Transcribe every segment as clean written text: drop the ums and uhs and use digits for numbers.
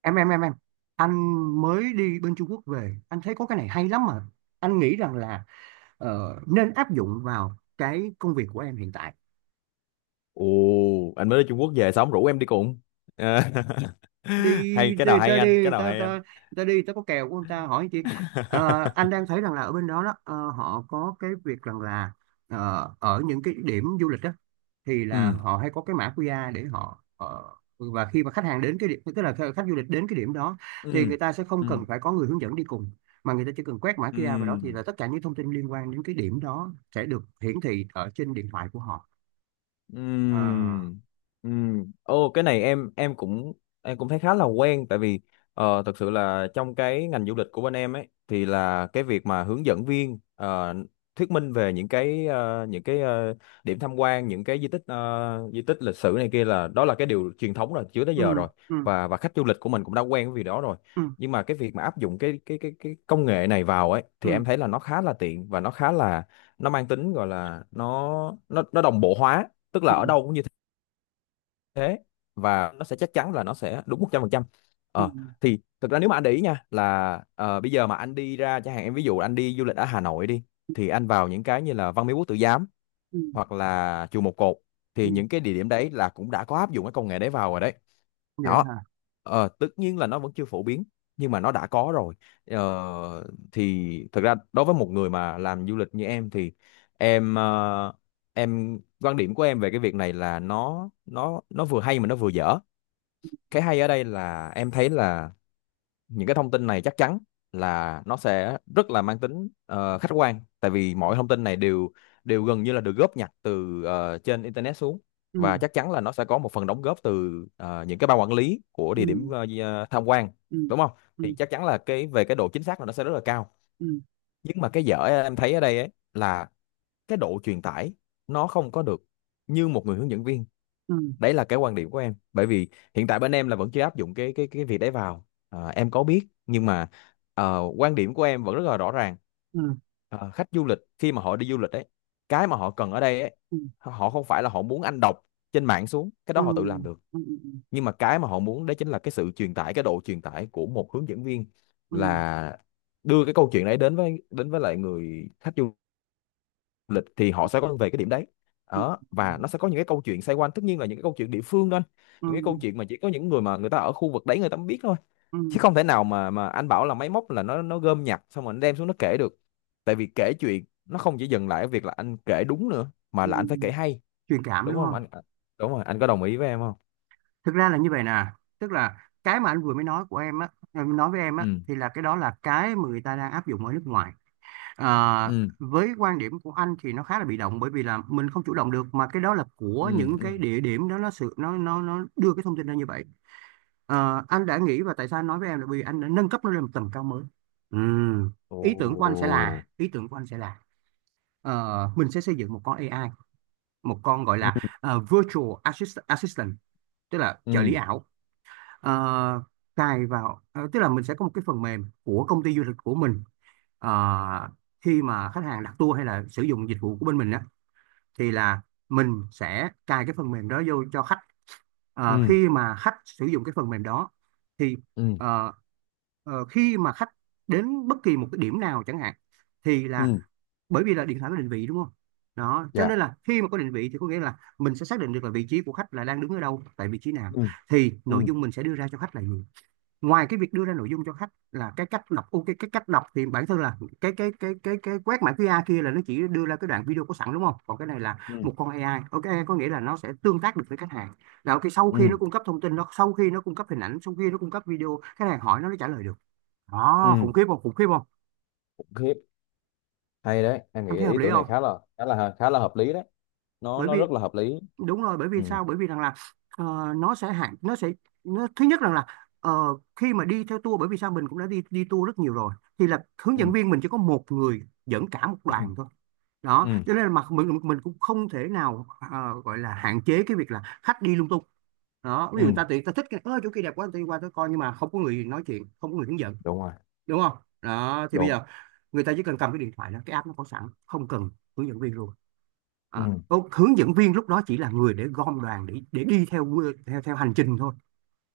em em em em anh mới đi bên Trung Quốc về, anh thấy có cái này hay lắm mà. Anh nghĩ rằng là nên áp dụng vào cái công việc của em hiện tại. Ồ, anh mới đi Trung Quốc về xong rủ em đi cùng. À, Đi, hay cái nào hay anh, đi cái người nào ta, hay ta anh. người ta đi, người ta có kèo của người ta, hỏi chị. Anh đang thấy rằng là ở bên đó đó, họ có cái việc rằng là ở những cái điểm du lịch đó thì là ừ họ hay có cái mã QR để họ, và khi mà khách hàng đến cái điểm, tức là khách khách du lịch đến cái điểm đó, thì ừ người ta sẽ không ừ cần phải có người hướng dẫn đi cùng, mà người ta chỉ cần quét mã ừ QR vào đó thì là tất cả những thông tin liên quan đến cái điểm đó sẽ được hiển thị ở trên điện thoại của họ. À, Ừm, ừm. Ô cái này em cũng em cũng thấy khá là quen tại vì thực sự là trong cái ngành du lịch của bên em ấy thì là cái việc mà hướng dẫn viên thuyết minh về điểm tham quan những cái di tích di tích lịch sử này kia là đó là cái điều truyền thống rồi trước tới ừ, giờ rồi, ừ, và khách du lịch của mình cũng đã quen với việc đó rồi. ừ, Nhưng mà cái việc mà áp dụng cái công nghệ này vào ấy ừ, thì em thấy là nó khá là tiện và nó khá là nó mang tính, gọi là nó nó đồng bộ hóa, tức là ừ, ở ừ, đâu cũng như thế, và nó sẽ chắc chắn là nó sẽ đúng 100%. ừ, ờ ừ, thì thực ra nếu mà anh để ý nha, là bây giờ mà anh đi ra chẳng hạn, em ví dụ anh đi du lịch ở Hà Nội đi, thì anh vào những cái như là Văn Miếu Quốc Tử Giám ừ. hoặc là chùa Một Cột, Ừ, thì ừ. những cái địa điểm đấy là cũng đã có áp dụng cái công nghệ đấy vào rồi đấy. Đó, Dạ. Tất nhiên là nó vẫn chưa phổ biến nhưng mà nó đã có rồi. ờ, thì thực ra đối với một người mà làm du lịch như em thì em ờ, em quan điểm của em về cái việc này là nó nó vừa hay mà nó vừa dở. Cái hay ở đây là em thấy là những cái thông tin này chắc chắn là nó sẽ rất là mang tính khách quan, tại vì Ừm, mọi thông tin này đều đều gần như là được góp nhặt từ trên internet xuống, và chắc chắn là nó sẽ có một phần đóng góp từ những cái ban quản lý của địa điểm ừm, tham quan, ừm, đúng không? ừm, Thì chắc chắn là cái về cái độ chính xác là nó sẽ rất là cao. ừm, Nhưng mà cái dở em thấy ở đây ấy là cái độ truyền tải nó không có được như một người hướng dẫn viên. ừm, Đấy là cái quan điểm của em, bởi vì hiện tại bên em là vẫn chưa áp dụng cái việc đấy vào. Ờ, em có biết, nhưng mà quan điểm của em vẫn rất là rõ ràng. ừm, Ờ, khách du lịch khi mà họ đi du lịch ấy, cái mà họ cần ở đây ấy, ừm, họ không phải là họ muốn anh đọc trên mạng xuống, cái đó họ tự làm ừm, được. ừm, ừm, Nhưng mà cái mà họ muốn đấy chính là cái sự truyền tải, cái độ truyền tải của một hướng dẫn viên, ừm, là đưa cái câu chuyện đấy đến với lại người khách du lịch, thì họ sẽ quay về cái điểm đấy. Đó, và nó sẽ có những cái câu chuyện xoay quanh, tất nhiên là những cái câu chuyện địa phương đó anh. Những cái câu ừm, chuyện mà chỉ có những người mà người ta ở khu vực đấy người ta mới biết thôi, ừm, chứ không thể nào mà anh bảo là máy móc là nó gom nhặt xong rồi nó đem xuống nó kể được. Tại vì kể chuyện nó không chỉ dừng lại ở việc là anh kể đúng nữa, mà là anh phải kể ừm. hay, Truyền cảm đúng đúng không không? anh à, đúng rồi, anh có đồng ý với em không? Thực ra là như vậy nè, tức là cái mà anh vừa mới nói của em á, em nói với em á, Ừ thì là cái đó là cái mà người ta đang áp dụng ở nước ngoài. À, ừ với quan điểm của anh thì nó khá là bị động, bởi vì là mình không chủ động được, mà cái đó là của ừ những ừ cái địa điểm đó, nó sự nó đưa cái thông tin ra như vậy. Ờ, anh đã nghĩ, và tại sao anh nói với em là bởi vì anh đã nâng cấp nó lên một tầm cao mới. Ừm, ồ ý tưởng của anh sẽ là mình sẽ xây dựng một con AI, một con gọi ừ là virtual assistant, tức là trợ lý ừ ảo. Ờ, Cài vào tức là mình sẽ có một cái phần mềm của công ty du lịch của mình. Ờ, Khi mà khách hàng đặt tour hay là sử dụng dịch vụ của bên mình thì là mình sẽ cài cái phần mềm đó vô cho khách. Ờ, ừ khi mà khách sử dụng cái phần mềm đó thì ừ ờ, khi mà khách đến bất kỳ một cái điểm nào chẳng hạn, thì là ừ bởi vì là điện thoại có định vị đúng không, đó cho dạ nên là khi mà có định vị thì có nghĩa là mình sẽ xác định được là vị trí của khách là đang đứng ở đâu, tại vị trí nào, ừ thì nội ừ dung mình sẽ đưa ra cho khách là gì. Ngoài cái việc đưa ra nội dung cho khách là cái cách đọc, ok, cái cách đọc thì bản thân là cái quét mã QR kia là nó chỉ đưa ra cái đoạn video có sẵn đúng không, còn cái này là ừ một con AI, ok, có nghĩa là nó sẽ tương tác được với khách hàng, là ok, sau ừ khi nó cung cấp thông tin, sau khi nó cung cấp hình ảnh, sau khi nó cung cấp video, khách hàng hỏi nó trả lời được. Đó, ừ. khủng khiếp không, khủng khiếp không? Ok. Hay đấy, em Em nghĩ thấy hợp ý lý tưởng này không? Khá là hợp lý đấy. nó Bởi nó vì rất là hợp lý. đúng rồi, bởi Ừ vì sao, bởi vì rằng là ờ, nó sẽ hạn nó sẽ nó thứ nhất rằng là ờ, khi mà đi theo tour, bởi vì sao mình cũng đã đi đi tour rất nhiều rồi, thì là hướng ừ dẫn viên mình chỉ có một người dẫn cả một ừ đoàn thôi, đó ừ cho nên là mặt mình cũng không thể nào gọi là hạn chế cái việc là khách đi lung tung. Đó, ví dụ người ừ ta tự, người ta thích cái, ơ, chỗ kia đẹp quá, tôi đi qua tôi coi, nhưng mà không có người nói chuyện, không có người hướng dẫn, đúng rồi đúng không. Đó thì bây đúng giờ người ta chỉ cần cầm cái điện thoại đó, cái app nó có sẵn, không cần hướng dẫn viên luôn. ừ À, hướng dẫn viên lúc đó chỉ là người để gom đoàn, để đi theo theo theo hành trình thôi,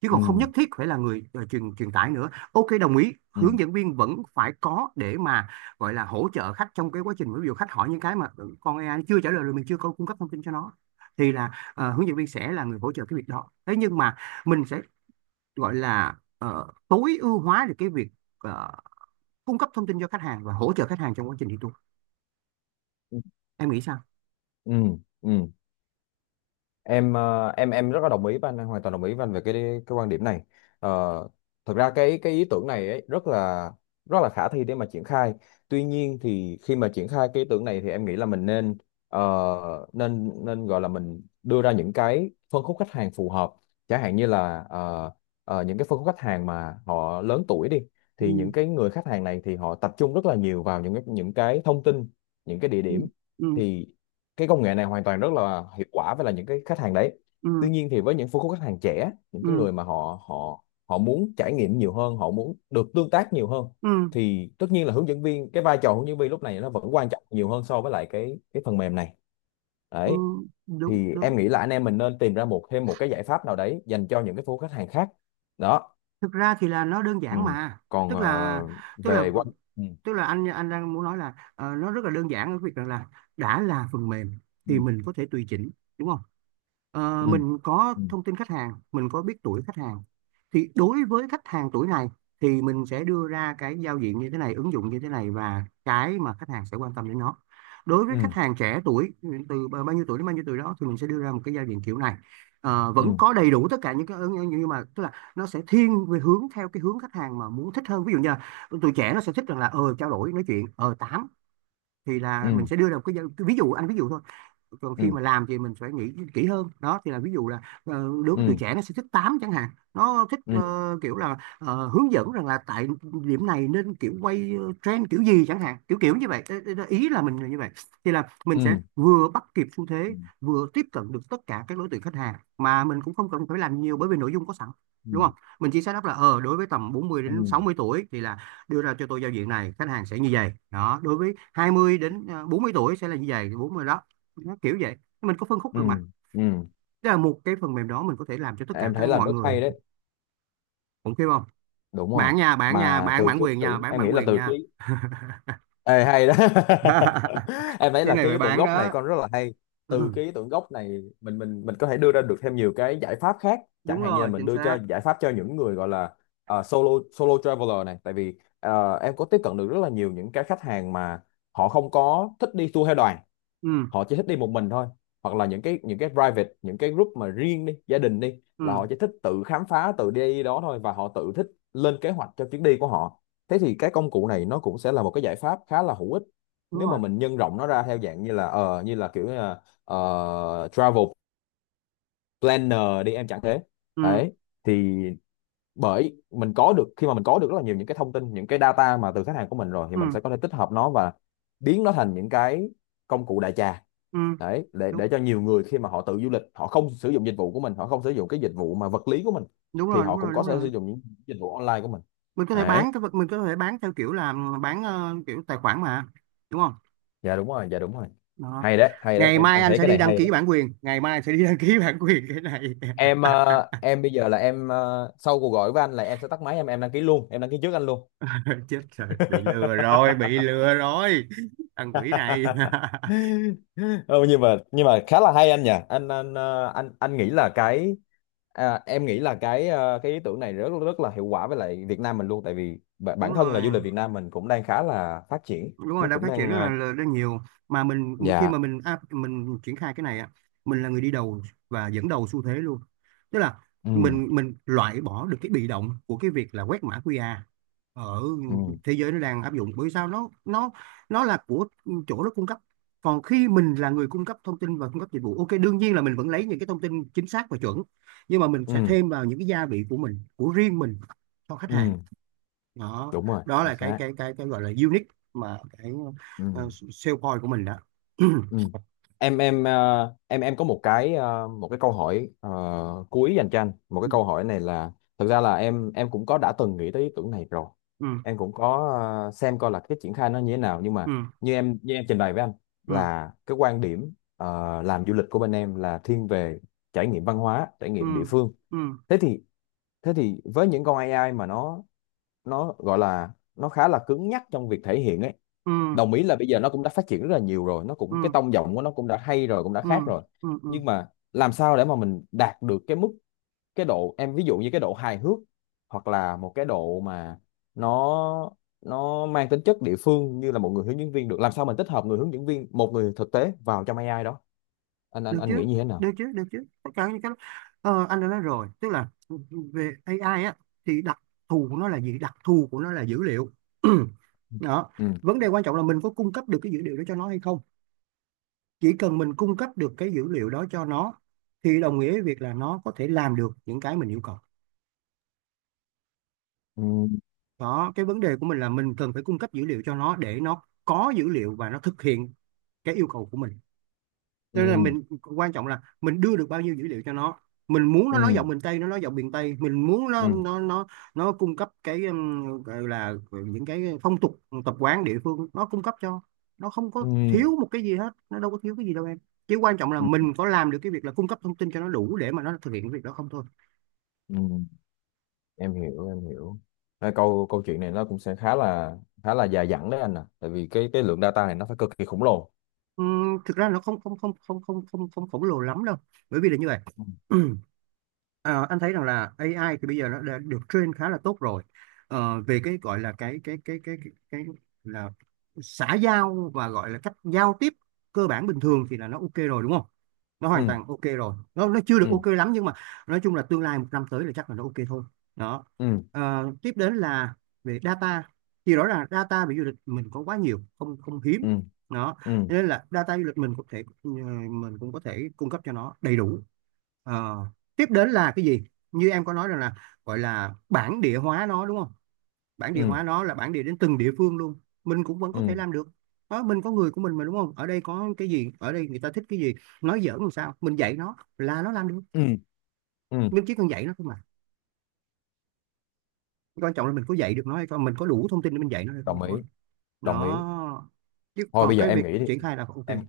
chứ ừ còn không nhất thiết phải là người truyền truyền tải nữa. Ok, đồng ý, ừ hướng dẫn viên vẫn phải có để mà gọi là hỗ trợ khách trong cái quá trình, ví dụ khách hỏi những cái mà ừ, con AI nó chưa trả lời, rồi mình chưa có cung cấp thông tin cho nó, thì là hướng dẫn viên sẽ là người hỗ trợ cái việc đó. Thế nhưng mà mình sẽ gọi là tối ưu hóa được cái việc ờ, cung cấp thông tin cho khách hàng và hỗ trợ khách hàng trong quá trình đi tour. ừ Em nghĩ sao? ừ ừ em rất là đồng ý với anh hoàn toàn đồng ý với anh về cái quan điểm này. Ờ, thật ra cái ý tưởng này ấy, rất là khả thi để mà triển khai. Tuy nhiên thì khi mà triển khai cái ý tưởng này thì em nghĩ là mình nên ờ, nên nên gọi là mình đưa ra những cái phân khúc khách hàng phù hợp. Chẳng hạn như là những cái phân khúc khách hàng mà họ lớn tuổi đi, thì Ừ, những cái người khách hàng này thì họ tập trung rất là nhiều vào những cái thông tin, những cái địa ừ, điểm, ừ, thì cái công nghệ này hoàn toàn rất là hiệu quả với là những cái khách hàng đấy. Tuy ừ, nhiên thì với những phân khúc khách hàng trẻ, những cái ừ, người mà họ họ họ muốn trải nghiệm nhiều hơn, họ muốn được tương tác nhiều hơn, ừ. thì tất nhiên là hướng dẫn viên, cái vai trò hướng dẫn viên lúc này nó vẫn quan trọng nhiều hơn so với lại cái phần mềm này. Ừ, Đấy, đúng thì đúng. em nghĩ là anh em mình nên tìm ra một thêm một cái giải pháp nào đấy dành cho những cái phố khách hàng khác. Đó Thực ra thì là nó đơn ừ. giản mà, Còn tức là tức là về quanh ừ. tức là anh đang muốn nói là nó rất là đơn giản ở việc rằng là đã là phần mềm Ừ. thì mình có thể tùy chỉnh, đúng không. Ờ, Ừ. mình có Ừ. thông tin khách hàng, mình có biết tuổi khách hàng, thì đối với khách hàng tuổi này thì mình sẽ đưa ra cái giao diện như thế này, ứng dụng như thế này, và cái mà khách hàng sẽ quan tâm đến nó. Đối với Ừ. khách hàng trẻ tuổi, từ bao nhiêu tuổi đến bao nhiêu tuổi đó, thì mình sẽ đưa ra một cái giao diện kiểu này. Ờ, vẫn Ừ. có đầy đủ tất cả những cái ứng-, nhưng mà tức là nó sẽ thiên về hướng theo cái hướng khách hàng mà muốn, thích hơn, ví dụ như là tụi trẻ nó sẽ thích rằng là ờ trao đổi nói chuyện ờ tám, thì là mình Ừ. sẽ đưa ra một cái, ví dụ anh ví dụ thôi, còn khi Ừ. mà làm thì mình phải nghĩ kỹ hơn. Đó thì là ví dụ là đối với tuổi Ừ. trẻ nó sẽ thích tám chẳng hạn, nó thích Ừ. Kiểu là hướng dẫn rằng là tại điểm này nên kiểu quay trend kiểu gì chẳng hạn, kiểu kiểu như vậy. Ê, ê, ý là mình là như vậy, thì là mình sẽ Ừ. vừa bắt kịp xu thế, vừa tiếp cận được tất cả các đối tượng khách hàng, mà mình cũng không cần phải làm nhiều bởi vì nội dung có sẵn, Ừ. đúng không. Mình chỉ xác đáp là ờ đối với tầm 40 Ừ, đến 60 tuổi thì là đưa ra cho tôi giao diện này, khách hàng sẽ như vậy. Đó, đối với 20 đến à, 40 tuổi sẽ là như vậy, 40 đó, nó kiểu vậy, mình có phân khúc ừ, được mà. ừ. Tức là một cái phần mềm đó mình có thể làm cho tất cả Em các thấy là mọi rất người, hay đấy. cũng kêu không. Đúng rồi. Bạn nha, bạn nha, Mà bạn từ bản cái ý quyền nha, tưởng bạn em nghĩ bản là quyền từ cái nha. Ê, hay đó. Em thấy Cái là này cái phải ý tưởng bán gốc này đó. con rất là hay. Từ Ừ, cái ý tưởng gốc này mình có thể đưa ra được thêm nhiều cái giải pháp khác. Chẳng đúng hạn như là rồi, mình chính đưa xác. cho giải pháp cho những người gọi là solo solo traveler này. Tại vì em có tiếp cận được rất là nhiều những cái khách hàng mà họ không có thích đi tour theo đoàn, Ừ, họ chỉ thích đi một mình thôi, hoặc là những cái private, những cái group mà riêng đi gia đình đi là ừ, họ chỉ thích tự khám phá tự đi đó thôi, và họ tự thích lên kế hoạch cho chuyến đi của họ. Thế thì cái công cụ này nó cũng sẽ là một cái giải pháp khá là hữu ích đúng nếu mà rồi, mình nhân rộng nó ra theo dạng như là ờ như là kiểu như là, ờ, travel planner đi em chẳng thế. ừ, Đấy thì bởi mình có được, khi mà mình có được rất là nhiều những cái thông tin, những cái data mà từ khách hàng của mình rồi, thì ừ, mình sẽ có thể tích hợp nó và biến nó thành những cái công cụ đại trà. ừ, Đấy, đúng, để cho nhiều người khi mà họ tự du lịch, họ không sử dụng dịch vụ của mình, họ không sử dụng cái dịch vụ mà vật lý của mình, đúng thì rồi, họ đúng cũng rồi, có đúng thể sử rồi. dụng những dịch vụ online của mình. Mình có thể Đấy, bán cái vật, mình có thể bán theo kiểu là bán kiểu tài khoản mà, đúng không. Dạ đúng rồi. Đó, Hay đấy, ngày mai em anh thấy sẽ cái đi này đăng hay ký đấy. bản quyền, ngày mai anh sẽ đi đăng ký bản quyền cái này. em ờ, em bây giờ là sau cuộc gọi với anh là em sẽ tắt máy, em đăng ký luôn, em đăng ký trước anh luôn. Chết rồi, bị lừa rồi, bị lừa rồi, thằng quỷ này. Ờ, nhưng mà khá là hay anh nhỉ, anh ờ, anh nghĩ là cái à, em nghĩ là cái cái ý tưởng này rất rất là hiệu quả với lại Việt Nam mình luôn, tại vì Đúng bản thân là rồi, du lịch Việt Nam mình cũng đang khá là phát triển, đúng rồi nó đang cũng phát triển đang rất là, là rất nhiều, mà mình khi dạ mà mình triển khai cái này á, mình là người đi đầu và dẫn đầu xu thế luôn. Tức là ừ mình loại bỏ được cái bị động của cái việc là quét mã QR ở ừ thế giới nó đang áp dụng, bởi sao, nó nó là của chỗ nó cung cấp. Còn khi mình là người cung cấp thông tin và cung cấp dịch vụ, ok, đương nhiên là mình vẫn lấy những cái thông tin chính xác và chuẩn, nhưng mà mình ừ sẽ thêm vào những cái gia vị của mình, của riêng mình cho khách ừ hàng. Đó, đúng rồi đó chính là cái xác cái cái cái gọi là unique, mà cái ừ sale point của mình đó. Ừ. Em có một cái một cái câu hỏi cuối dành cho anh. Một cái Ừ, câu hỏi này là thực ra là em cũng có đã từng nghĩ tới ý tưởng này rồi. ừ, Em cũng có xem coi là cái triển khai nó như thế nào, nhưng ừ, mà như em trình bày với anh là cái quan điểm làm du lịch của bên em là thiên về trải nghiệm văn hóa, trải ừ, nghiệm địa phương. ừ, Thế thì với những con AI mà nó gọi là nó khá là cứng nhắc trong việc thể hiện ấy. ừ, ừ, Đồng ý là bây giờ nó cũng đã phát triển rất là nhiều rồi, nó ừ, cũng cái tông giọng của nó cũng đã hay rồi, cũng đã ừ, khác rồi. ừ, ừ. Nhưng mà làm sao để mà mình đạt được cái mức, cái độ, em ví dụ như cái độ hài hước, hoặc là một cái độ mà nó nó mang tính chất địa phương như là một người hướng dẫn viên được, làm sao mình tích hợp người hướng dẫn viên, một người thực tế vào trong AI đó, được anh chứ nghĩ như thế được nào? chứ được chứ, tất cả những cái đó. Anh đã nói rồi, tức là về AI á thì đặc thù của nó là gì? Đặc thù của nó là dữ liệu. Đó, Ừ vấn đề quan trọng là mình có cung cấp được cái dữ liệu đó cho nó hay không. Chỉ cần mình cung cấp được cái dữ liệu đó cho nó thì đồng nghĩa với việc là nó có thể làm được những cái mình yêu cầu. ừ Đó, cái vấn đề của mình là mình cần phải cung cấp dữ liệu cho nó để nó có dữ liệu và nó thực hiện cái yêu cầu của mình. Tức là ừ mình, quan trọng là mình đưa được bao nhiêu dữ liệu cho nó. Mình muốn nó nói ừ giọng miền Tây, nó nói giọng miền Tây. Mình muốn ừ nó nó cung cấp cái gọi là những cái phong tục tập quán địa phương, nó cung cấp cho nó, không có thiếu ừ một cái gì hết, nó đâu có thiếu cái gì đâu em. Chỉ quan trọng là ừ, mình có làm được cái việc là cung cấp thông tin cho nó đủ để mà nó thực hiện cái việc đó không thôi. ừ. Em hiểu. À, câu câu chuyện này nó cũng sẽ khá là dài dẳng đấy anh à, tại vì cái lượng data này nó phải cực kỳ khổng lồ. Thực ra nó không không không không không không không khổng lồ lắm đâu, bởi vì là như vậy. Ờ, anh thấy rằng là AI thì bây giờ nó đã được train khá là tốt rồi. Về cái gọi là cái là xã giao và gọi là cách giao tiếp cơ bản bình thường thì là nó ok rồi, đúng không? Nó Ừ hoàn toàn ok rồi, nó chưa ừ được ok lắm nhưng mà nói chung là tương lai một năm tới là chắc là nó ok thôi. Đó. ừ Tiếp đến là về data, thì rõ ràng data về du lịch mình có quá nhiều, không không hiếm. ừ Đó, ừ nên là data du lịch mình cũng thể mình cũng có thể cung cấp cho nó đầy đủ. Ờ, Tiếp đến là cái gì, như em có nói rằng là gọi là bản địa hóa nó đúng không? Bản địa ừ hóa nó là bản địa đến từng địa phương luôn, mình cũng vẫn ừ có thể ừ làm được. Đó, mình có người của mình mà, đúng không? Ở đây có cái gì, ở đây người ta thích cái gì, nói giỡn làm sao, mình dạy nó là nó làm được. ừ ừ. Mình chỉ cần dạy nó thôi mà, quan trọng là mình có dạy được nó hay không, mình có đủ thông tin để mình dạy nó hay không Đồng ý, thôi. đồng ý. Đó, chứ Thôi còn bây giờ cái em việc nghĩ đi, triển khai là ok. em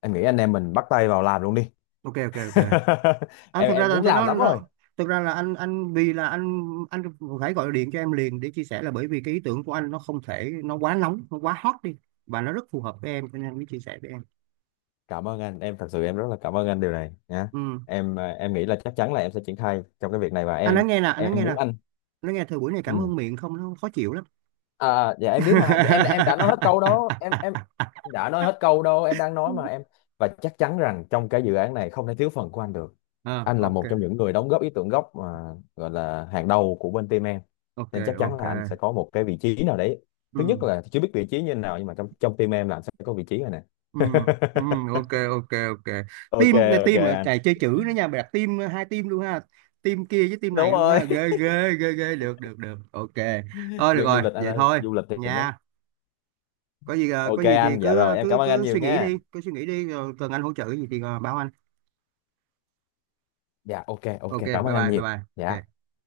em nghĩ anh em mình bắt tay vào làm luôn đi. Ok, ok, ok. Anh em thực ra em là anh muốn thấy làm nó lắm rồi. nó thực ra là anh vì là anh phải gọi điện cho em liền để chia sẻ, là bởi vì cái ý tưởng của anh nó không thể, nó quá nóng, nó quá hot đi, và nó rất phù hợp với em cho nên anh mới chia sẻ với em. Cảm ơn anh, em thật sự em rất là cảm ơn anh điều này nhá. Ừ. Em nghĩ là chắc chắn là em sẽ triển khai trong cái việc này, và Anh nói nghe nè, anh nói em nghe nè, muốn anh nói nghe, thời buổi này cảm ừ. ơn miệng không nó khó chịu lắm. À, dạ em biết mà, em đã nói hết câu đó em đã nói hết câu đâu, em đang nói mà em. Và chắc chắn rằng trong cái dự án này không thể thiếu phần của anh được, À, anh là một ok, trong những người đóng góp ý tưởng gốc mà gọi là hàng đầu của bên team em, ok, nên chắc chắn ok. là anh sẽ có một cái vị trí nào đấy. Thứ nhất Ừ. là chưa biết vị trí như thế nào, nhưng mà trong trong team em là anh sẽ có vị trí rồi nè. Ừ, ừ. Ok, ok, ok. Ok, Team này ok team ở anh. chạy chơi chữ nữa nha, mày đặt team hai team luôn ha, team kia với team Đúng này luôn rồi. ha. Ghê ghê ghê ghê, được được được, ok. Thôi được Dân rồi du lịch anh vậy ơi, thôi du lịch thì nó nha. Có gì có ok gì thì anh. Dạ cứ rồi, em cứ cảm ơn anh cứ nhiều suy nghĩ nha. đi, cứ suy nghĩ đi, rồi cần anh hỗ trợ cái gì thì báo anh. Dạ ok, ok, Ok, cảm bye ơn anh bye, bye nhiều. bye. Dạ. Ok.